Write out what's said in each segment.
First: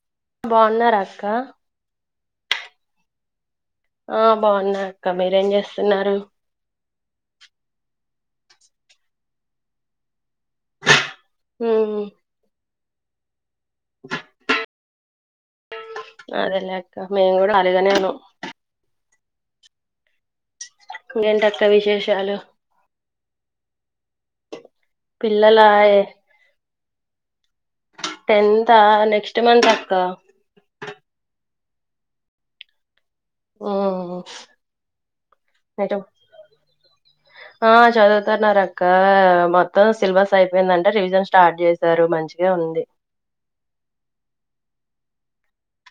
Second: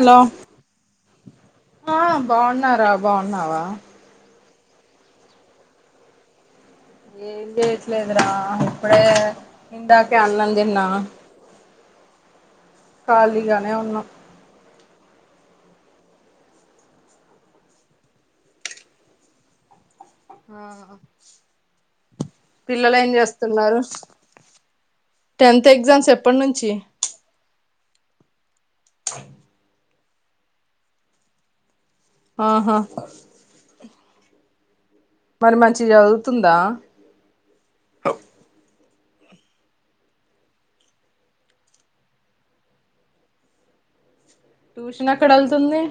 Hello బాగున్నార అక్క ఆ బాగున్నారా బాగున్నావా ఆ బాగున్నా అక్క మీరేం చేస్తున్నారు ఏం చేయట్లేదురా ఇప్పుడే ఇంధ కే అన్నం దిన్నా ఉమ్ కాలీ గ నే ఉన్నం అదేలక్క మేమ్ కూడా ఖాళీగానే ఉన్నం ఆ ఇంకేంటక్క విశేషాలు పిల్లలు ఏం చేస్తున్నారు పిల్లల టెన్త్ ఎగ్జామ్స్ ఎప్పటి నుంచి టెన్ అ నెక్స్ట్ మంత్ అక్క ఆహా హ్ మరి మంచిగా చదువుతుందా ఇంకా మొత్తం సేలబస్ అయిపోయిందంట రివిజన్ స్టార్ట్ చేశారు. మంచిగానే ఉంది ట్యూషన్ ఏక్కడ ఏళ్తుంది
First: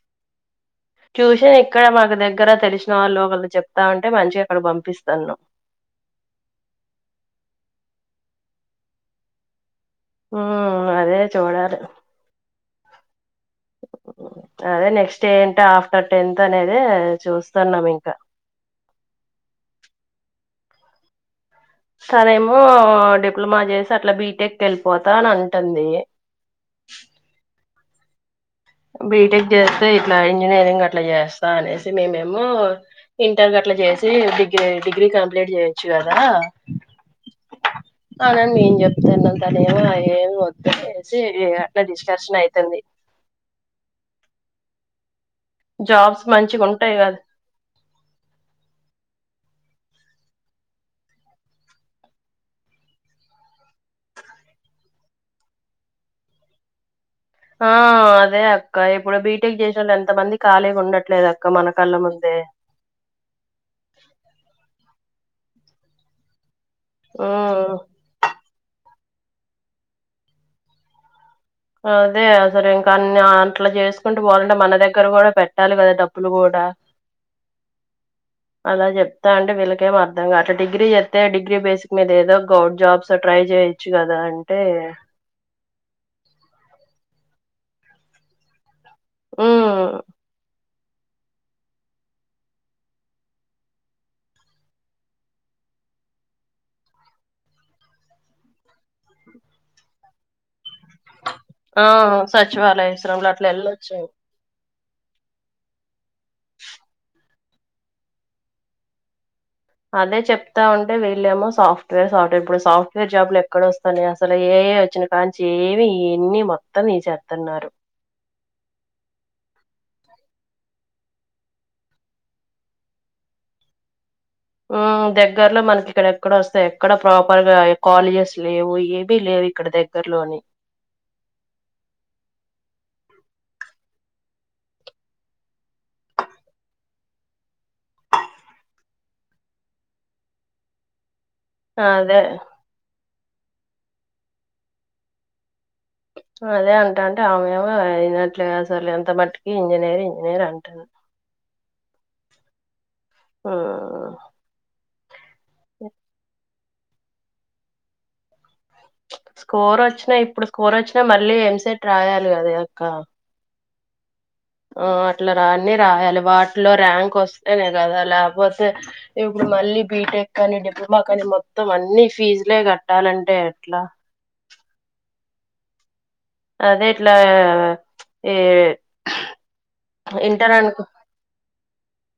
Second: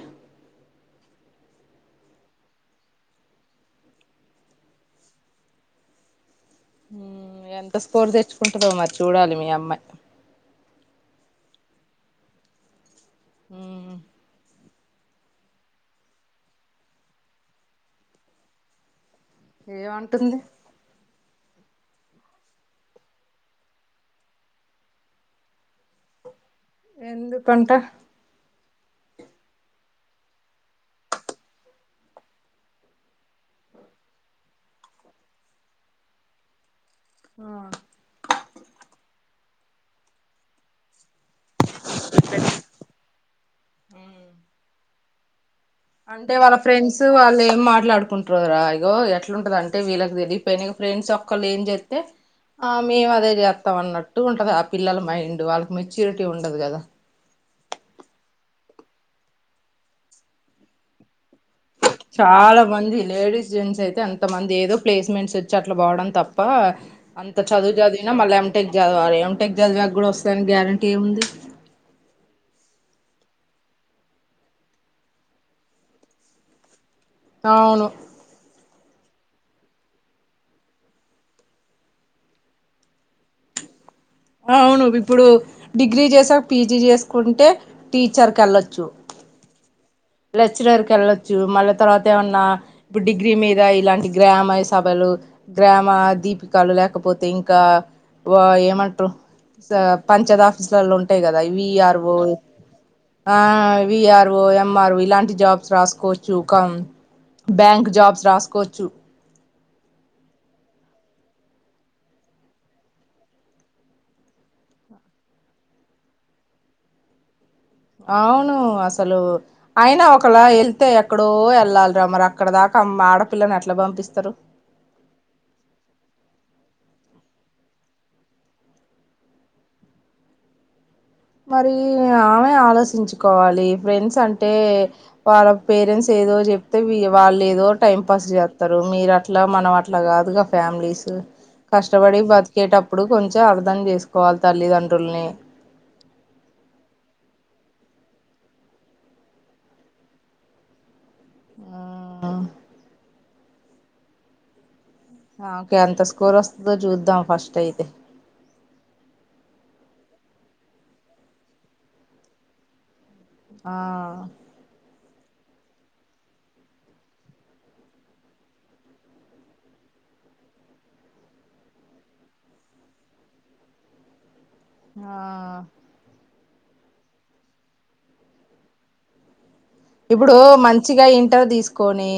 ట్యూషన్ ఇక్కడ మాకు దగ్గర తెలిసిన వాళ్ళు ఒకళ్ళు చెప్తా ఉంటే మంచిగా అక్కడ పంపిస్తన్నాం. హూ ఎంత స్కోర్ తెచ్చుకుంటదో మరి చూడాలి మీ అమ్మాయి ఉ అదే చూడాలె మ్మ్, అదే నెక్స్ట్ ఏంట ఆఫ్టర్ టెన్త్ అనేది చూస్తున్నాం. ఇంకా ఏమంటుంది ఓసరేమో డిప్లొమా చేసి అట్లా బీటెక్ వెళ్ళిపోతా అని అంటుంది. ఎందుకు అంట బీటెక్ చేస్తే ఇట్లా ఇంజనీరింగ్ అట్లా చేస్తా అనేసి మేమేమో ఇంటర్ గట్లా చేసి డిగ్రీ డిగ్రీ కంప్లీట్ చేయొచ్చు గాదా ఆ అవునండి ఏం చెప్తన్నాన్ ఏమి ఏమి వద్దు ఆ ఈ అట్లా డిష్కర్షన్ అయి తంది ఊ జాబ్స్ అంటే వాళ్ళ మంచిగా ఉంటాయి ఫ్రెండ్స్ కదా వాళ్ళు ఏం మాట్లాడుకుంటారు రా ఇగో ఎట్లుండదంటే అంటే వీళ్ళకి తెలిక పైన ఫ్రెండ్స్ ఒక్కళ్ళ ఏం చెప్తే ఆ మేము అదే చేస్తాం అన్నట్టు ఉంటది ఆ పిల్లల మైండ్ వాళ్ళకి మెచ్యూరిటీ ఉండదు కదా ఆ అదే అక్క ఇప్పుడు బీటెక్ చేసిన వాళ్ళు ఎంత మంది ఖాళీగా ఉండట్లేదు అక్క మన కళ్ళ ముందే చాలా మంది లేడీస్ జెంట్స్ అయితే అంత మంది ఏదో ప్లేస్మెంట్స్ ఇట్లొచ్చి అట్లా పోవడం తప్ప అంత మ్మ్ చదువు చదివిన మళ్ళీ మ్ టెక్ చదవ సారే ఏం టెక్ చదివాకూడా వస్తాని గ్యారెంటీ ఏముంది. అదే అసలు ఇంకా అన్ని అంట్లా చేసుకుంటూ పోవాలంటే మన దగ్గర కూడా పెట్టాలి కదా డబ్బులు కూడా అవును అలా చెప్తా అంటవీళ్ళకేం అర్ధంగా అలా డిగ్రీ చెత్తే డిగ్రీ బేసిక్ మీద ఏదో గర్ జాబ్స్ ట్రై చేయొచ్చు. కదా అంటే అవును ఇప్పుడు డిగ్రీ చేసాక్ పీజీ చేసుకుంటే టీచర్ కెళ్ళొచ్చు. ఆ లెక్చరర్కి వెళ్ళొచ్చు మళ్ళీ తర్వాత ఏమన్నా ఇప్పుడు డిగ్రీ మీద ఇలాంటి గ్రామ సభలు గ్రామ దీపికలు లేకపోతే ఇంకా ఏమంటారు పంచదా ఆపీసు ఉంటాయి కదా వి ఆ ఆర్ ఓ, సచివాలయ శ్రమలో ఆ అట్లా వెళ్ళొచ్చు V R O, M R O M R O ఇలాంటి జాబ్స్ రాసుకోవచ్చు ఒక బ్యాంక్ జాబ్స్ రాసుకోవచ్చు. అదే చెప్తా ఉంటే విల్లేమో సాఫ్ట్వేర్ సాఫ్ట్వేర్ ఇప్పుడు సాఫ్ట్వేర్ జాబ్లు ఎక్కడ వస్తాన్నయి అసలు ఏ ఏ వచ్చినా కానీ ఏమి ఎన్ని మొత్తం తీసేస్తున్నారు. అవును అసలు అయినా ఒకలా వెళ్తే ఎక్కడో వెళ్ళాలిరా మరి అక్కడ దాకా ఆడపిల్లని ఎట్లా పంపిస్తారు. ఊ దగ్గరలో మనకి ఇక్కడ ఎక్కడ వస్తా ఎక్కడ ప్రాపర్గా కాలేజెస్ లేవు ఏవి లేవు ఇక్కడ దగ్గర్లో అని మరి ఆమె ఆలోచించుకోవాలి ఫ్రెండ్స్ అంటే వాళ్ళ పేరెంట్స్ ఏదో చెప్తే వాళ్ళు ఏదో టైం పాస్ చేస్తారు మీరు అట్లా మనం అట్లా కాదుగా ఫ్యామిలీసు అదే కష్టపడి బతికేటప్పుడు కొంచెం అర్థం చేసుకోవాలి తల్లిదండ్రుల్ని అదే అంటాంటే ఆమె ఏమ అయినట్లుగా అసలు ఎంత మట్టికి ఇంజనీర్ ఇంజనీర్ అంటుంది. ఆ ఆ ఓకే అంత స్కోర్ వస్త చ్చుద్దో చూద్దాం ఫస్ట్ అయితె స్కోర్ వచ్చినా ఇప్పుడు స్కోర్ వచ్చినా మళ్ళీ ఎంసెట్ రాయాలి కదా అక్క ఆ ఆ అట్లా రాన్న రాయాలి వాటిలో ర్యాంక్ వస్తేనే కదా లేకపోతే ఇప్పుడు మళ్ళీ బీటెక్ కానీ డిప్లొమా కానీ మొత్తం అన్ని ఫీజులే కట్టాలంటే ఎట్లా ఆ అదే ఇట్లా ఈ ఇప్పుడూ మంచిగా ఇంటర్ తీసుకు కొనీ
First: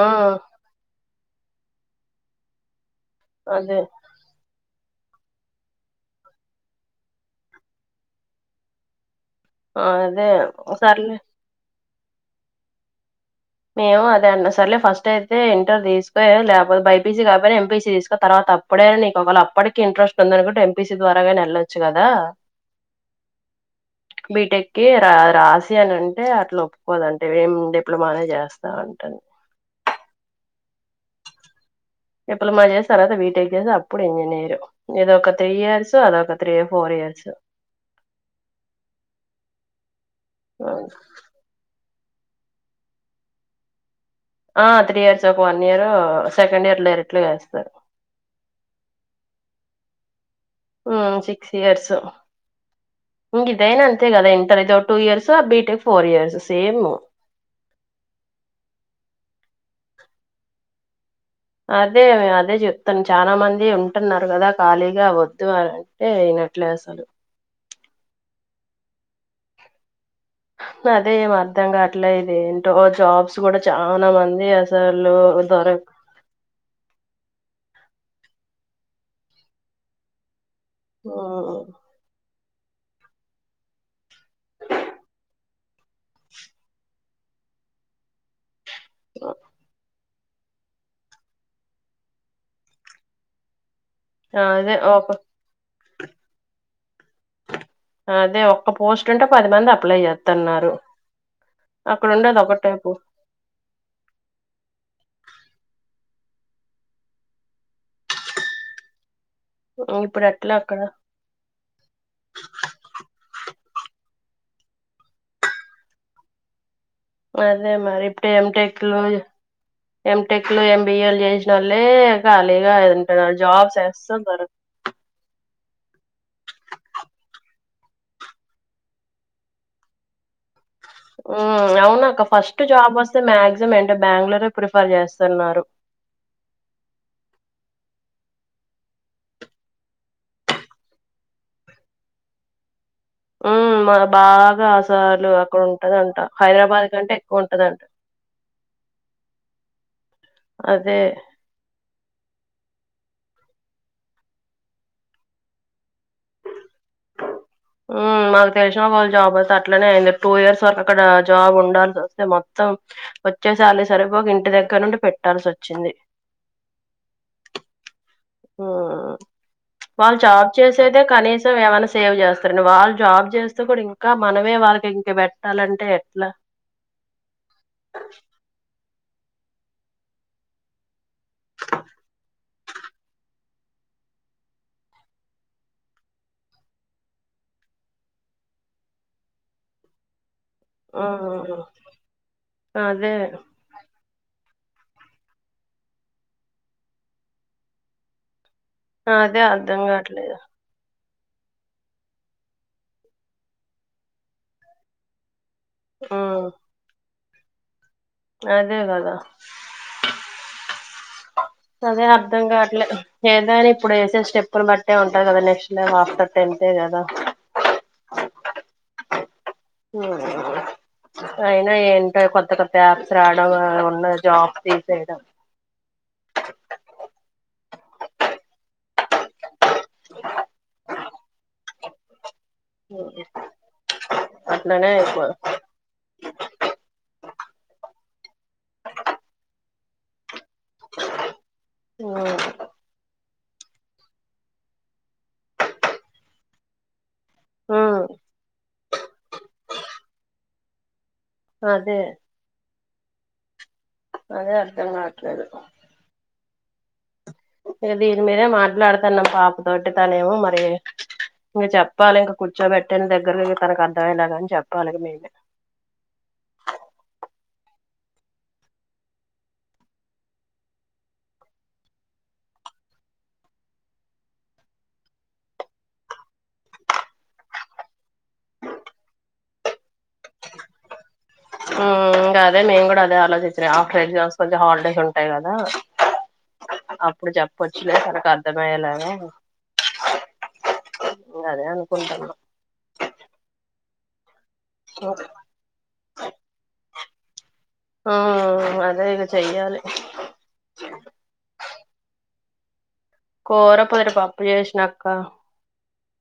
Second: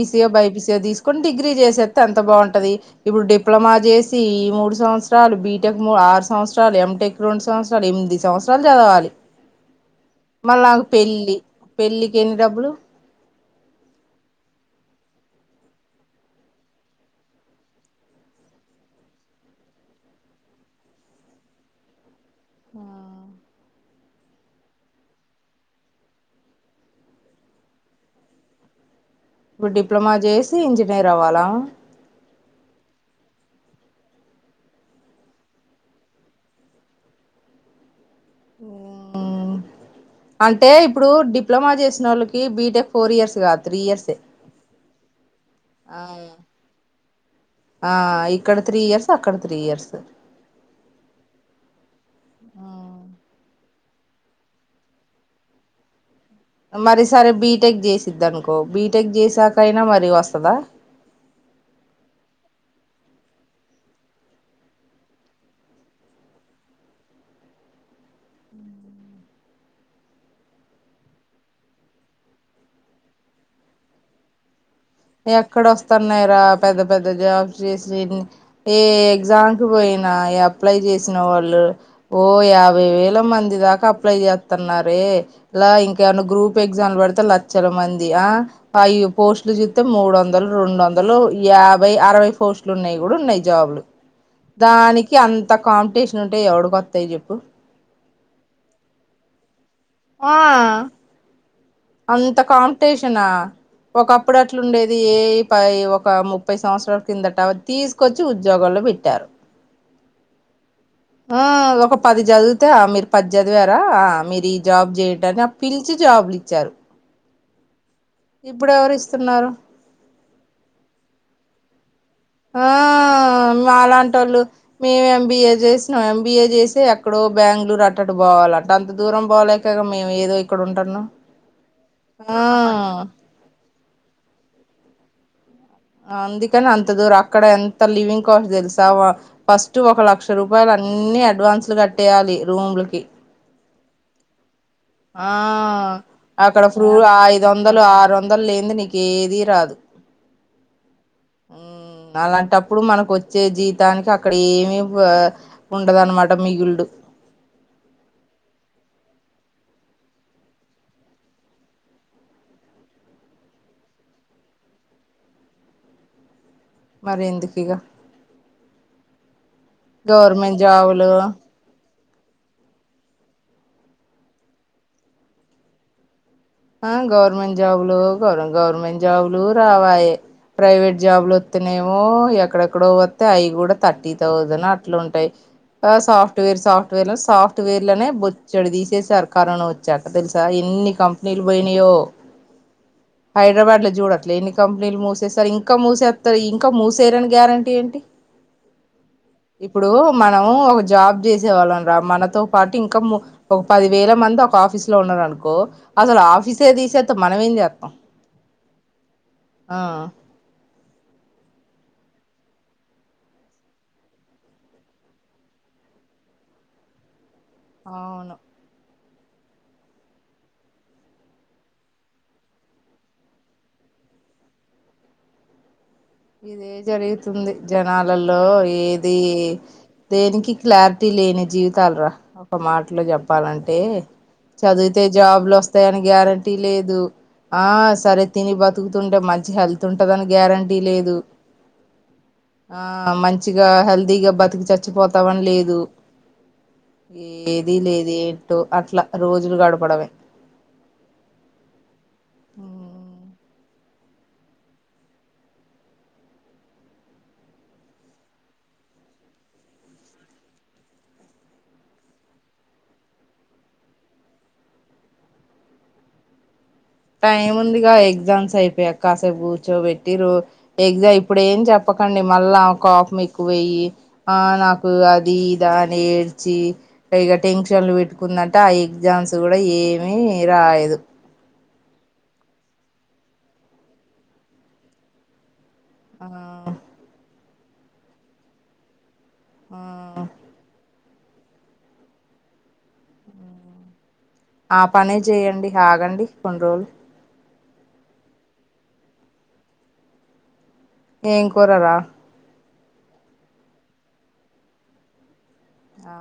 ఆ ఓ బైపిసీ ఓ తీసు కొని డిగ్రీ చేసేస్త అంత బాగుంటదీ. ఇప్పుడు డిప్లొమా అదే జేసీ ఈ మూడు సంవత్సరాలు బీటెక్ ఆరు సంవత్సరాలు ఎంటెక్ రెండు సంవత్సరాలు ఎనిమిది సంవత్సరాలు చదవాలి. ఆ అదే సర్లే పెళ్లికి ఎన్ని డబ్బులు మేము అదే అన్న సరేలే ఫస్ట్ అయితే ఇంటర్ తీసుకో లేకపోతే బైపీసీ కాకపోయిన ఎంపీసీ తీసుకో తర్వాత అప్పుడైన నీకు ఒకవేళ అప్పటికీ ఇంట్రెస్ట్ ఉంది అనుకుంటే ఎంపీసీ ద్వారాగానీ వెళ్లొచ్చు గదా ఆ బీటెక్కిి రా రాసియని అంటే అట్లా ఒప్పుకోదంట ఏం డిప్లొమానే చేస్త చేస్తా అంటుంది ఇప్పుడు డిప్లొమా జేసి ఇంజనీర్ అవ్వాలా డిప్లొమా చేసి తర్వాత బీటెక్ చేస్తే అప్పుడు ఇంజనీరు ఇదొక త్రీ ఇయర్స్ అదొక త్రీ ఫోర్ ఇయర్స్ హ్మ్ అంటే ఇప్పుడూ డిప్లొమా చేసి నోళ్ళకి బీటెక్ ఫోర్ ఇయర్స్ గాదు త్రీ ఇయర్స్ఏ ఆ త్రీ ఇయర్స్ ఒక వన్ ఇయర్ సెకండ్ ఇయర్ లేదు ఇట్ల చేస్ ఆ ఇక్కడ త్రీ ఇయర్స్ అక్కడ త్రీ ఇయర్సు హ్మ్ సిక్స్ ఇయర్స్ ఇంక ఇదైనా అంతే కదా ఇంటర్ ఇదో టూ ఇయర్స్ ఆ బీటెక్ ఫోర్ ఇయర్స్ సేమ్ మరీసారి బీటెక్ చేసిద్ది అనుకో బీటెక్ చేసాక కైనా మరీ వస్తదా అదే అదే చెప్తున్ చాలా మంది ఉంటున్నారు కదా ఖాళీగా వద్దు అని అంటే అయినట్లే అసలు అదే ఏం అర్ధంగాట్లే ఇది ఏంటో జాబ్స్ కూడా చానా మంది అస ఎక్కడ వస్తన్నాయి రా పెద్ద పెద్ద జాబ్స్ చేసి ఏ ఎగ్జామ్కి పోయినా ఎప్ అప్లై చేసిన వాళ్ళు ఉమ్. ఒ ఓ యాభై వేల మంది దాకా అప్లై చేస్తన్నారే ఇలా ఇంకేమన్న గ్రూప్ ఎగ్జామ్లు పడితే లక్షల మందీ ఆ పైయి పోస్ట్లు చూస్ మూడు వందలు రెండు వందలూ యాభై అరవై పోస్టులు ఉన్నయి కూడా ఉన్నయి జాబ్లు అదే ఒక దానికి అంత కాం టీషన్ ఉంటే ఏవడు కొ అదే ఒక్క పోస్ట్ ఉంటే పది మంది అప్ అప్లై చేత్తన్నారు ఆ అంత కాంపిటీషనా ఒకప్పుడు అట్లుండేది ఏ పై ఒక ము ముప్పై సంవత్సరాల కిందట అ తీసుకొచ్చి ఉద్యోగాల్లో పెట్టారు ఇప్పుడు ఎట్లా అక్కడ ఆ ఒక పది చదివితే ఆ మీరు పది చదివారా ఆ మీరు ఈ జాబ్ చేయట అని ఆ పిలిచి జాబ్లు ఇచ్చారు అదే మరి టె ఇప్పుడు ఎవరు ఎంటెక్లో ఇస్తున్నారు ఎంటెక్లో ఎం బి యల్ చేసినొల్లె ఆ దొరకవు మాలాాంటోళ్ళు మేమేం యం బి ఏ చేసి చేసినం ఎంబీఏ చేస్తూ ఎక్కడో బెంగళూరు అట్టటు పోవాలంట అంత దూరం పోలేక మేము ఏదో ఇక్కడ ఉంటున్నాం ఊ అవును అక్క ఫస్ట్ జాబ్ అవును వస్తే మాక్సిమం ఎన్ బెంగళూరే ఆ ప్రిఫర్ చేస్తున్నారు. అందుకనే అంత దూర అక్కడ ఎంత లివింగ్ కాస్ట్ తెలుసా ఫస్ట్ ఒక లక్ష రూపాయలు అన్ని అడ్వాన్స్లు కట్టేయాలి రూమ్లకి ఊ మన బా ఆ అక్కడ హైదరాబాద్ ఫ్రూ కంటే ఎక్కువ ఐదు వందలు ఉంటదంట ఆరు వందలు లేనిది నీకు అది రాదు అదే ఊ అలాంటప్పుడు మనకు వచ్చే జీతానికి అక్కడ ఏమీ ఉండదన్నమాట మిగులుడు ఊ మాకు తెలిసిన వాలు జాబ్ అసస్తే అట్లనే అయింది టూ ఇయర్స్ వరకు అక్కడ జాబ్ ఉండాల్సి వస్తే మొత్తం వచ్చే సాలరీ సరిపోక ఇంటి దగ్గర నుండి పెట్టాల్సి వచ్చింది. మరి ఎందుకు ఇక ఊ వాళ్ళు జాబ్ గవర్నమెంట్ చేసేదే జాబులు కనీసం ఏమైనా సేవ్ చేస్త మన వాళ్ళు జాబ్ చేస్తూ కూడా ఇంకా మనమే వాళ్ళకి ఇంక పెట్టాలంటే ఎట్లా ఆ గవర్నమెంట్ జాబ్ లో గవర్ గవర్నమెంట్ జాబులు రావాయే ప్రైవేట్ జాబులు వస్తనేమో ఎక్కడెక్కడో వస్తే అయి కూడా థర్టీ థౌసండ్ అట్లాంటుయి సాఫ్ట్వేర్ సాఫ్ట్వేర్లు సాఫ్ట్వేర్ నే బొచ్చడి తీసేసారు కరోనా వచ్చాక తెలుస ఆ ఎన్ని కంప్ మ్మ్ నిల్బనియో అదే హైదరాబాద్ లో చూడట్లే ఎన్ని కంపెనీలు మూసేస్తారు ఇంకా ముసేత్తారు ఇంకా మూసేయారని గ్యారంటీ ఏంటి అదే అర్ధం ఇప్పుడు కావట్లేదు మనం ఒక జాబ్ చేసేవాళ్ళన రా మనతో పాటు ఇంకా మీ ఒక పది వేల మంది ఒక ఆఫీస్ లో ఉన్నారు అనుకో అసలు మ్మ్ ఆఫీసే తీసత్త్ మనము ఏం చేత్తము. అదే కదా అదే అర్ధం కావట్ల ఏదా అని ఇప్పుడు వేసే స్టెప్పులు బట్టే ఉంటాది కదా నెక్ట్ ఆఫ్టర్ టెన్త్ే కదా ఆ అవును హమ్ అయినా ఏంటో కొత్త కొత్త యాప్స్ రావడం ఉన్న జాబ్స్ తీసేయడం. ఇదే జరుగితుంది జనాలలో ఏది దేనికి క్లారిటీ లేని జీవి తాల్ రా ఒక మాటలో చెప్పాలంటే అట్లనే చదివితే అయిపోదు జాబ్లు వస్తాయని గ్యారెంటీ లేదు ఆ సరే తిని బతుకుతుంటే మంచి హెల్త్ ఉంటదని గ్యారెంటీ ఆ మంచి మంచిగా హెల్దీగా బతికి చచ్చిపోతామని లేదు. ఏది లేదే ఏంటో అట్లా రోజులు గడపడమే అదే అదే అర్ధం కావట్లేదు ఇక దీని మీదే మాట్లాడుతున్నాం పాపతోటి తనేమో మరి ఇంక చెప్పాలి ఇంక కూర్చోబెట్టని దగ్గరకి తనకు అర్థమయ్యేలాగాని చెప్పాలి మేమే టైముందిగా ఎగ్జామ్స్ అయిపోయా కాసేపు కూర్చోబెట్టి రో ఎగ్జామ్ ఇప్పుడు ఏం చెప్పకండి మళ్ళా కోప్మ్ ఎక్కువేయి ఆ నాకు అది ఇదా అని ఏడ్చి పైగా టెన్షన్లు పెట్టుకుందంటే ఆ ఎగ్జామ్స్ కూడా ఏమి రాయదు మ్మ్ ఇగా అదే మేము కూడా అదే ఆలోచించ్నాం ఆఫ్టర్ ఎగ్జామ్స్ కొంచెం హాల్డేస్ ఉంటాయి కదా ఆ పొచ్చిలే తనకి అర్ధమయే లాగ ఆ ఇంగా అదే అనుకుంటనా ఆ పనే చేయండి ఆగండి కొన్ని రోజులు మ్మ్ అదే ఇక చెయ్యాలి ఏం కూరరా కోర పోదేటి పప్పు చేసిన అక్కా ఆ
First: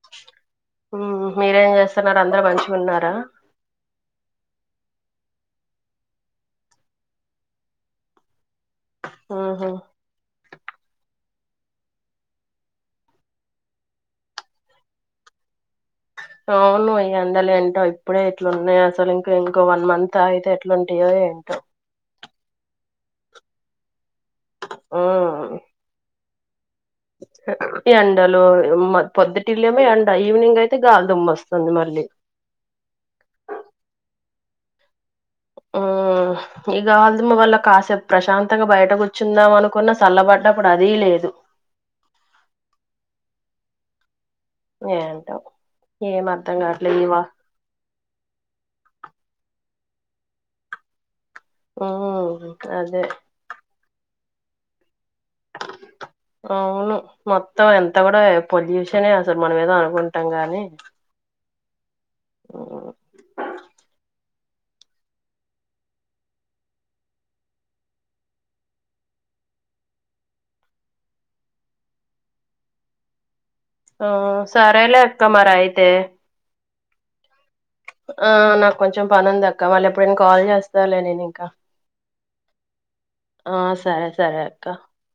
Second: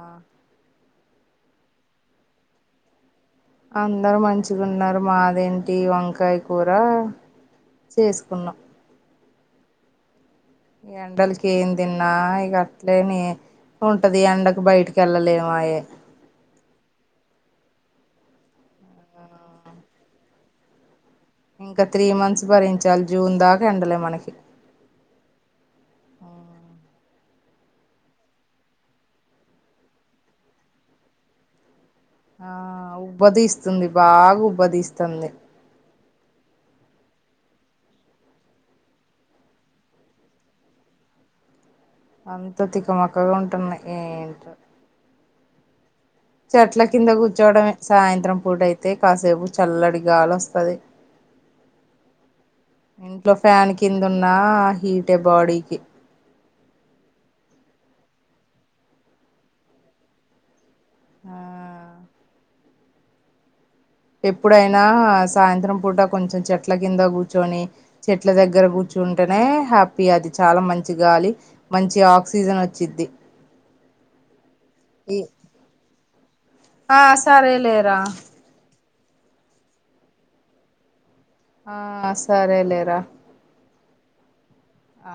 మ్మ్ మ్ మీరేం చేస్తున్నారు అందరు మంచిగా ఉన్నారా అందరు మంచిగా ఉన్నారు మాదేంటి వంకాయ కూర చేసుకున్నాం ఆహా ఈ ఎండలకి ఏం తిన్నా ఇక అట్లేనే ఉంటది ఎండకు బయటికి వెళ్ళలేమాయే అవును ఈ ఎండలెంటో ఇప్పుడే ఎట్లున్నాయో అసలు ఇం ఇంకో వన్ మంత్ ఆగితే ఎట్లున్ ఇంకా త్రీ మంత్స్ భరించ్ [inaudible] జూన్ దాకా ఎండలే మనకి మ్మ్ ఎండలో మల్ పొద్దుటిలేమో ఎండ ఈవినింగ్ అయితే గాలిదుమ్మ వస్తుంది మళ్ళీ ఆ ఉబ్బదిస్తుంది బాగా ఉబ్బదిస్త్ మ్మ్ ఇగ అల్ది మొగ్గొలా కాసేపు ప్రశాంతంగా బయట కూర్చుందాం అనుకున్న చల్లబడ్డప్పుడు అదీ లేదు అంత తిక మక్కగా ఉంటున్నాయి ఏ ఏంటో ఏం అర్థం చెట్ల కావట్లే ఈ కింద వా కూర్చోవడమే సాయంత్రం పూట అయితే కాసేపు తెల్లడిగాలోస్తది మ్మ్ అదే కిందున్నా హీటే బాడీకి అవును మొత్తం ఎంత కూడా పొల్యూషనే అసలు మనం ఏదో అనుకుంటాం గానీ ఆ హ్మ్ ఎప్పుడైనా సాయంత్రం పూట కొంచెం చెట్ల కింద కూర్చొని చెట్ల దగ్గర కూర్చుంటేనే హ్యాపీ అది చాలా మంచి గాలి, మంచి ఆక్సిజన్ వచ్చిద్ది. ఆ సారేలే ఈ అక్క మరైతే ఆ స్ సరేలేరా కొంచెం పనుందక్క మళ్ళీ ఎప్పుడైన కాల్ చేస్తాలే నేను ఇంకా ఆస్ సరేలేరా ఆ సరే సరే అక్క ఆ